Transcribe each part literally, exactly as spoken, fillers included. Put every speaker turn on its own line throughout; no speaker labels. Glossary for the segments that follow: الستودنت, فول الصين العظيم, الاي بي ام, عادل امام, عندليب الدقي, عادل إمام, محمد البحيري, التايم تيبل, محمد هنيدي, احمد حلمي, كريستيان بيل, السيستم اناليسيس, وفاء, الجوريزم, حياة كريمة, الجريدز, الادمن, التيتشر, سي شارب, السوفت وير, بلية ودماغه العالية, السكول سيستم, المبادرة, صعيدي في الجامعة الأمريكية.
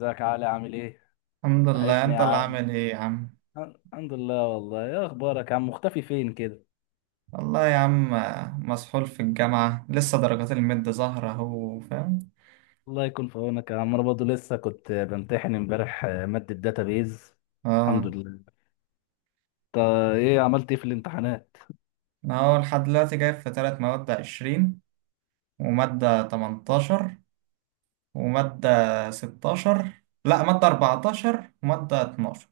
ازيك يا علي عامل ايه؟
الحمد لله،
وحشني يا
انت اللي
عم.
عامل ايه يا عم؟
ال- الحمد لله. والله ايه اخبارك يا عم، مختفي فين كده؟
والله يا عم، آه، مسحول في الجامعة، لسه درجات المد ظاهرة اهو، فاهم؟
الله يكون في عونك يا عم، انا برضه لسه كنت بمتحن امبارح، آه، مادة داتابيز. الحمد
اه.
لله. طب، ايه عملت ايه في الامتحانات؟
انا هو لحد دلوقتي جايب في تلات مواد عشرين، ومادة تمنتاشر، ومادة ستاشر، لا مادة أربعتاشر، ومادة اتناشر.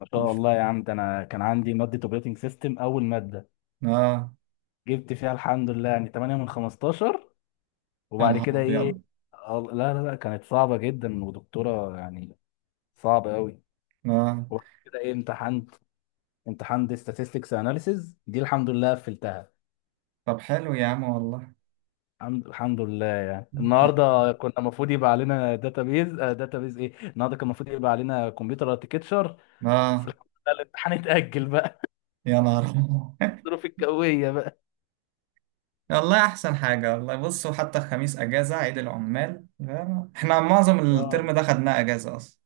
ما شاء
مش-
الله يا عم، ده انا كان عندي مادة اوبريتنج سيستم اول مادة،
اه.
جبت فيها الحمد لله يعني ثمانية من خمستاشر.
يا
وبعد
نهار
كده ايه؟
أبيض.
ال- لا لا لا كانت صعبة جدا ودكتورة يعني صعبة قوي.
اه.
وبعد كده ايه امتحنت، امتحان دي statistics analysis، دي الحمد لله قفلتها.
طب حلو يا عم والله.
الحمد الحمد لله. يعني النهارده كنا المفروض يبقى علينا داتابيز. داتابيز ايه، النهارده كان المفروض يبقى علينا كمبيوتر اركتشر. بس
اه.
الحمد لله الامتحان اتأجل بقى.
يا نهار أبيض.
الظروف الجوية بقى.
والله احسن حاجه والله. بصوا، حتى الخميس اجازه عيد العمال فاهم؟ احنا معظم
اه.
الترم ده خدناه اجازه اصلا.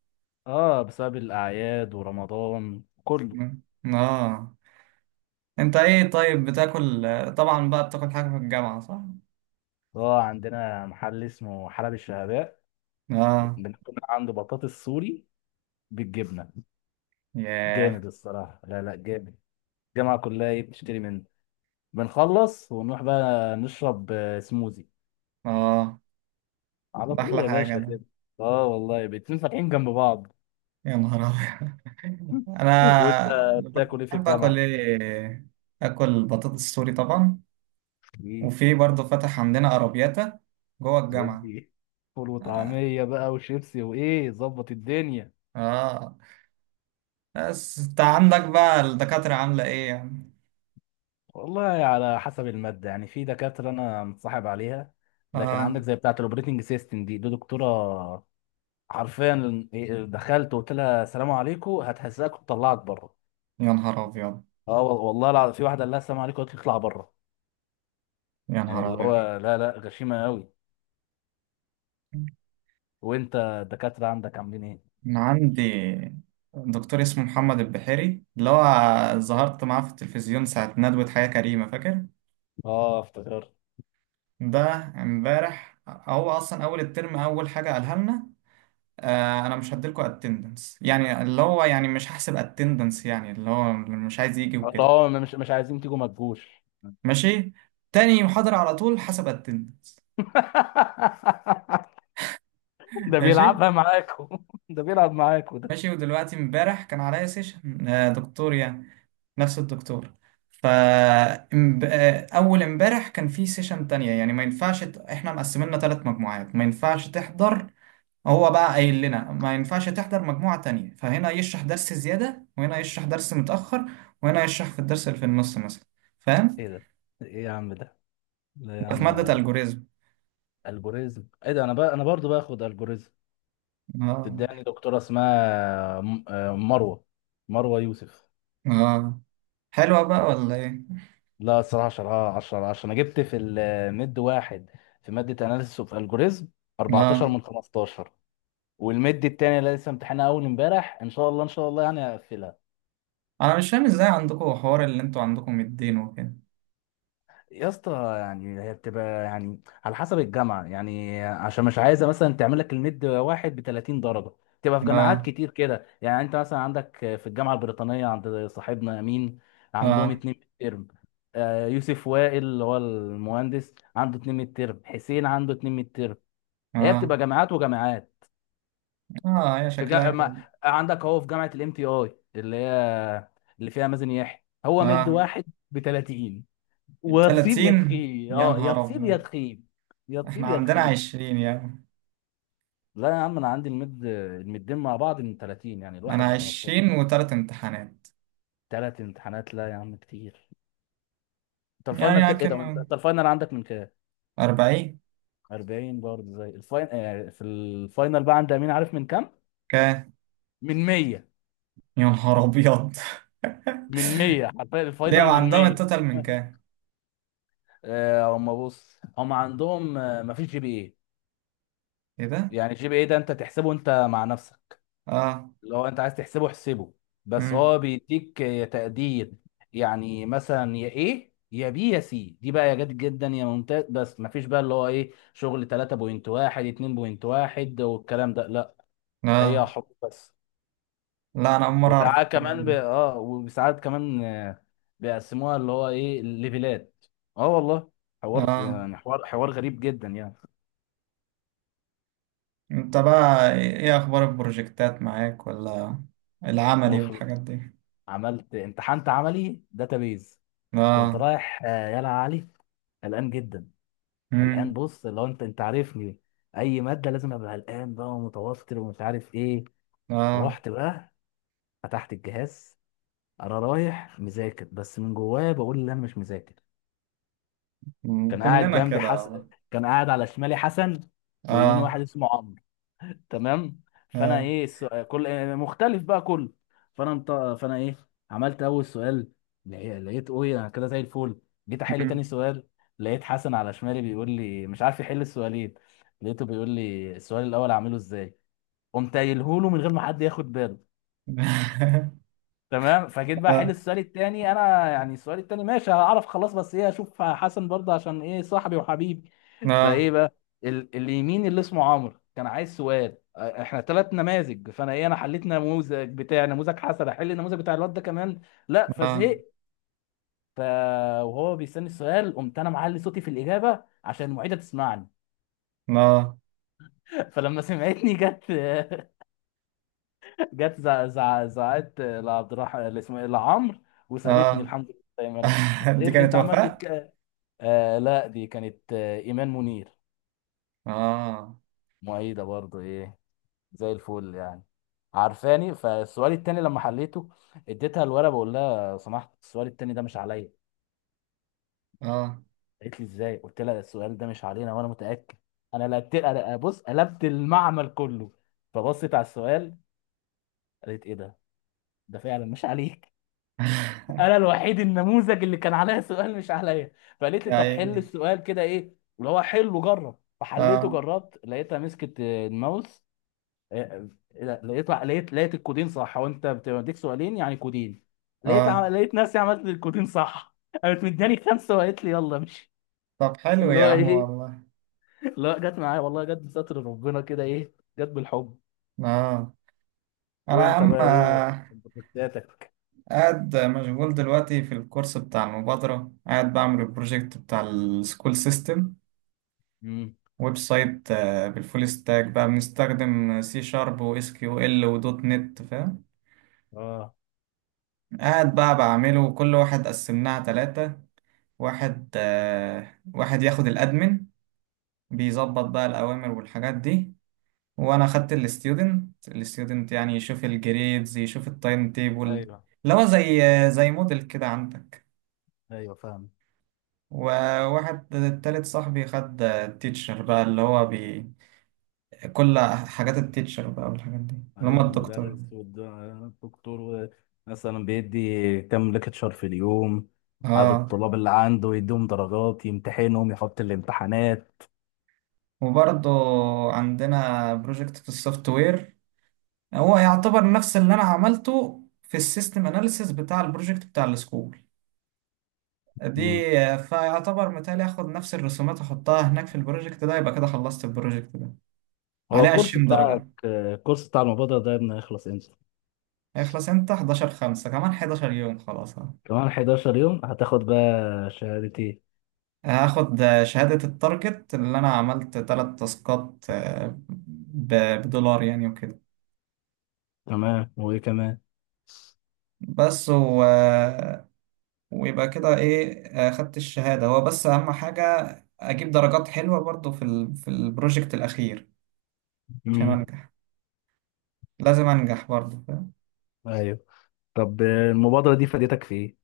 اه، بسبب الأعياد ورمضان كله.
مم. اه. انت ايه طيب، بتاكل؟ طبعا بقى بتاكل حاجه في الجامعه صح؟
اه، عندنا محل اسمه حلب الشهباء.
اه.
بناكل عنده بطاطس سوري بالجبنة.
ياه.
جامد الصراحة، لا لا جامد. الجامعة كلها ايه بتشتري منه. بنخلص ونروح بقى نشرب آه، سموزي
اه.
على
ده
طول
احلى
يا
حاجه
باشا
ده.
كده. اه والله الاتنين فاتحين جنب بعض.
يا نهار ابيض.
وانت
انا
بتاكل ايه في
بحب اكل
الجامعه؟
ايه؟ اكل بطاطس سوري طبعا.
ايه؟
وفي برضه فتح عندنا ارابياتا جوه الجامعه.
يدي فول
اه.
وطعميه بقى وشيبسي وايه ظبط الدنيا.
آه. بس انت عندك بقى الدكاترة عاملة ايه يعني؟
والله على حسب الماده، يعني في دكاتره انا متصاحب عليها، لكن عندك
آه.
زي بتاعه الاوبريتنج سيستم دي دي دكتوره حرفيا، إيه، دخلت وقلت لها السلام عليكم هتهزقك وتطلعك بره.
يا نهار أبيض.
اه، وال- والله العظيم في واحده قال لها السلام عليكم قالت لي اطلع بره.
يا
يعني
نهار
اللي
أبيض.
هو لا لا غشيمه قوي. وانت الدكاتره عندك عاملين ايه؟
أنا عندي دكتور اسمه محمد البحيري، اللي هو ظهرت معاه في التلفزيون ساعة ندوة حياة كريمة، فاكر؟
اه افتكرت.
ده امبارح هو أصلا أول الترم أول حاجة قالها لنا: آه أنا مش هديلكوا اتندنس، يعني اللي هو يعني مش هحسب اتندنس، يعني اللي هو مش عايز يجي وكده.
الله، ما- مش مش عايزين تيجوا ما تجوش.
ماشي؟ تاني محاضرة على طول حسب اتندنس.
ده
ماشي؟
بيلعبها معاكم. ده بيلعب معاكم ده.
ماشي. ودلوقتي امبارح كان عليا سيشن آه دكتور، يعني نفس الدكتور. فأول امبارح كان في سيشن تانية، يعني ما ينفعش ت- احنا مقسميننا ثلاث مجموعات، ما ينفعش تحضر. هو بقى قايل لنا ما ينفعش تحضر مجموعة تانية، فهنا يشرح درس زيادة، وهنا يشرح درس متأخر، وهنا يشرح في الدرس اللي في النص مثلا. فاهم؟
ايه ده؟ ايه يا عم ده! لا يا
ده في
عم.
مادة الجوريزم.
الجوريزم ايه ده، انا بقى انا برضو باخد الجوريزم.
اه.
تداني دكتوره اسمها م- آه، مروه، مروه يوسف.
اه. حلوة بقى ولا ايه؟
لا الصراحه عشرة عشرة عشرة، انا جبت في المد واحد في ماده اناليسيس اوف الجوريزم
اه.
اربعتاشر من خمستاشر. والمد التاني اللي لسه امتحانها اول امبارح ان شاء الله ان شاء الله يعني هقفلها.
انا مش فاهم ازاي عندكم حوار، اللي انتوا عندكم الدين وكده.
يا اسطى، يعني هي بتبقى يعني على حسب الجامعه يعني، عشان مش عايزه مثلا تعمل لك الميد واحد ب تلاتين درجه. تبقى في جامعات
اه.
كتير كده، يعني انت مثلا عندك في الجامعه البريطانيه عند صاحبنا امين عندهم
اه.
اتنين ميد ترم. آه، يوسف وائل اللي هو المهندس عنده اتنين ميد ترم، حسين عنده اتنين ميد ترم. هي
اه.
بتبقى جامعات وجامعات.
اه. هي
في
شكلها
جا...
كده.
ما... عندك اهو في جامعه الام تي اي اللي هي اللي فيها مازن يحيى هو ميد
اه.
واحد ب تلاتين. وتصيب يا
ثلاثين؟
تخيب
يا
اه يا
نهار
تصيب يا
أبيض.
تخيب، يا
إحنا
تصيب يا
عندنا
تخيب.
عشرين يعني.
لا يا عم، انا عندي المد المدين مع بعض من ثلاثين، يعني
أنا
الواحد ب خمسة عشر.
عشرين وتلات امتحانات
ثلاث امتحانات، لا يا عم كتير. انت
يعني،
الفاينل كده ايه ده، انت
لكن
أنت الفاينل عندك من كام؟
أربعين؟
اربعين برضه، زي الفاين آه في الفاينل بقى عند امين، عارف من كام؟
كام؟
من ميه.
يا نهار أبيض.
من ميه حرفيا،
ليه،
الفاينل من
وعندهم
ميه.
التوتال من كام؟
آه، هم بص هم عندهم، آه، مفيش جي بي اي.
إيه ده؟
يعني الجي بي اي ده انت تحسبه انت مع نفسك.
آه.
لو انت عايز تحسبه احسبه، بس
مم.
هو بيديك يا تقدير. يعني مثلا يا ايه، يا بي، يا سي، دي بقى، يا جد جدا يا ممتاز، بس مفيش بقى اللي هو ايه شغل تلاتة فاصلة واحد اتنين فاصلة واحد والكلام ده، لا.
آه.
هي حب بس.
لا، أنا أول مرة أعرف
وساعات
الكلام
كمان ب...
ده.
اه وساعات كمان آه، بيقسموها اللي هو ايه ليفلات. اه والله، حوار
آه.
يعني حوار حوار غريب جدا يعني.
أنت بقى إيه إيه أخبار البروجكتات معاك، ولا العملي
المفروض،
والحاجات دي؟
عملت امتحنت عملي داتابيز. كنت
آه.
رايح، آه، يلا يا علي، قلقان جدا. قلقان،
مم.
بص لو انت انت عارفني، اي ماده لازم ابقى قلقان بقى ومتوتر ومش عارف ايه.
آه.
رحت بقى فتحت الجهاز، انا رايح مذاكر بس من جوايا بقول ان انا مش مذاكر.
مم.
كان قاعد
كلنا
جنبي
كده
حس...
والله.
كان قاعد على شمالي حسن، ويميني
آه.
واحد اسمه عمرو. تمام. فانا
آه.
ايه السؤال كل آه، مختلف بقى كله. فانا مط... فانا ايه، عملت اول سؤال، لقي- لقيت اوي انا كده زي الفل. جيت احل تاني سؤال، لقيت حسن على شمالي بيقول لي مش عارف يحل السؤالين، لقيته بيقول لي السؤال الاول اعمله ازاي. قمت قايله له من غير ما حد ياخد باله. تمام، فجيت بقى احل
آه.
السؤال التاني انا، يعني السؤال التاني ماشي هعرف خلاص، بس ايه اشوف حسن برضه عشان ايه صاحبي وحبيبي.
آه.
فايه بقى، ال- اليمين اللي اسمه عمرو كان عايز سؤال، اه، احنا ثلاث نماذج، فانا ايه، انا حليت نموذج بتاع نموذج حسن، احل النموذج بتاع الواد ده كمان، لا
آه.
فزهقت. ف وهو بيستني السؤال قمت انا معلي صوتي في الاجابه عشان المعيده تسمعني.
آه.
فلما سمعتني جت. جت زع- زع- زعقت لعبد الرحمن اللي اسمه ايه، لعمرو، وسابتني
آه.
الحمد لله زي ما انا.
دي
قالت لي
كانت
انت عملت
وفاء؟
الك... آه لا دي كانت آه ايمان منير،
آه.
معيده برضو ايه، زي الفل يعني، عارفاني. فالسؤال التاني لما حليته اديتها الورقه بقول لها لو سمحت السؤال التاني ده مش عليا.
آه.
قالت لي ازاي، قلت لها السؤال ده مش علينا وانا متاكد، انا لقيت، أنا- بص قلبت المعمل كله. فبصت على السؤال قالت ايه ده، ده فعلا مش عليك. انا الوحيد النموذج اللي كان عليا سؤال مش عليا. فقالت لي
يا
طب حل
عيني.
السؤال كده ايه اللي هو، حل وجرب، فحليته
آه.
جربت لقيتها مسكت آه، الماوس. آه، آه، لقيت لقيت لقيت الكودين صح، هو انت بتديك سؤالين يعني كودين. لقيت عم...
آه.
لقيت نفسي عملت الكودين صح. قامت مداني خمسه وقالت لي يلا، مش
طب حلو
اللي
يا
هو
عم
ايه،
والله.
اللي هو جت معايا والله، جت بستر ربنا كده ايه، جت بالحب.
آه. أنا يا
وانت
عم،
بقى ايه،
آه،
انت كنتاتك؟
قاعد مشغول دلوقتي في الكورس بتاع المبادرة، قاعد بعمل البروجكت بتاع السكول سيستم،
امم.
ويب سايت، آه، بالفول ستاك بقى، بنستخدم سي شارب واس كيو ال ودوت نت، فاهم؟
اه،
قاعد بقى بعمله، وكل واحد قسمناها تلاتة. واحد آه واحد ياخد الادمن، بيظبط بقى الاوامر والحاجات دي. وانا خدت الستودنت الستودنت، يعني يشوف الجريدز، يشوف التايم تيبل.
ايوه
اللي هو زي زي موديل كده عندك.
ايوه فاهم.
وواحد تالت صاحبي خد التيتشر بقى، اللي هو بي كل حاجات التيتشر بقى، والحاجات دي، اللي هم
ايوه،
الدكتور.
المدرس والدكتور مثلا بيدي كام ليكتشر في اليوم، عدد
اه.
الطلاب اللي عنده، يديهم درجات، يمتحنهم، يحط الامتحانات.
وبرضه عندنا بروجكت في السوفت وير، هو يعتبر نفس اللي انا عملته في السيستم اناليسيس بتاع البروجكت بتاع السكول دي.
مم.
فيعتبر متهيألي اخد نفس الرسومات احطها هناك في البروجكت ده، يبقى كده خلصت البروجكت ده.
هو
عليه
الكورس
عشرين
بتاعك،
درجة.
الكورس بتاع المبادرة ده ابني هيخلص امتى؟
هيخلص امتى؟ حداشر خمسة، كمان حداشر يوم خلاص أهو.
كمان حداشر يوم هتاخد بقى شهادتين.
هاخد شهادة التارجت اللي انا عملت تلات تاسكات، آه، ب- بدولار يعني وكده.
تمام، وايه كمان؟
بس و... ويبقى كده ايه، آه، خدت الشهادة هو بس اهم حاجة. اجيب درجات حلوة برضو في ال... في البروجكت الاخير، عشان
مم.
انجح. لازم انجح برضو.
ايوه. طب المبادرة دي فادتك في ايه؟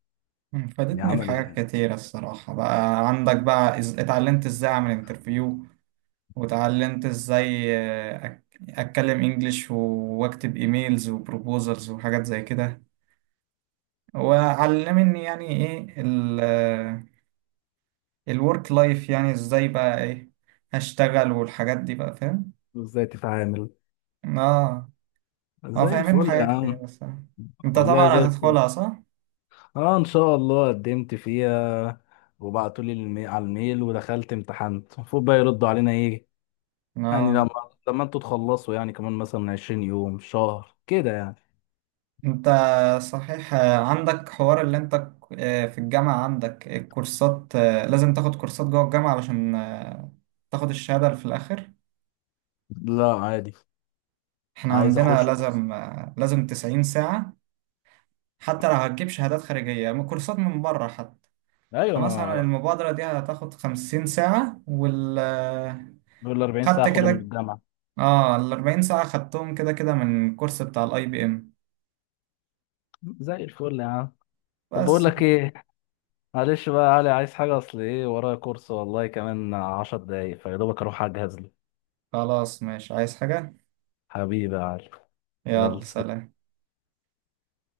مم،
يعني
فادتني في
عمل إيه
حاجات
يعني؟
كتيرة الصراحة، بقى عندك بقى إز... اتعلمت ازاي اعمل انترفيو. واتعلمت ازاي آه، أك... اتكلم انجليش و... واكتب ايميلز وبروبوزلز وحاجات زي كده. وعلمني يعني ايه ال... آه، الورك لايف، يعني ازاي بقى ايه هشتغل والحاجات دي بقى، فاهم؟
ازاي تتعامل؟
اه. اه
زي
فاهمين
الفل يا
حاجات كتير
عم.
الصراحة. انت
والله زي
طبعا
الفل.
هتدخلها صح؟
اه ان شاء الله قدمت فيها، وبعتوا لي المي... على الميل، ودخلت امتحنت، المفروض بقى يردوا علينا ايه يعني،
اه.
لما لما انتوا تخلصوا يعني، كمان مثلا عشرين يوم، شهر كده يعني.
انت صحيح عندك حوار اللي انت في الجامعة عندك الكورسات، لازم تاخد كورسات جوه الجامعة علشان آه، تاخد الشهادة اللي في الآخر.
لا عادي،
احنا
عايز
عندنا
اخش كورس.
لازم آه، لازم تسعين ساعة، حتى لو هتجيب شهادات خارجية من كورسات من بره حتى.
ايوه،
فمثلا
ما
المبادرة دي هتاخد خمسين ساعة، وال آه،
دول اربعين ساعه
خدت
اخدهم من
كده.
الجامعه.
اه ال أربعين ساعة خدتهم كده كده من الكورس بتاع الاي بي ام.
زي الفل يا عم. طب بقول
بس.
لك ايه، معلش بقى يا علي، عايز حاجه؟ اصل ايه، ورايا كورس والله، كمان عشر دقايق فيا دوبك اروح اجهز له.
خلاص ماشي، عايز حاجة؟
حبيبي يا علي.
يلا
يلا سلام.
سلام.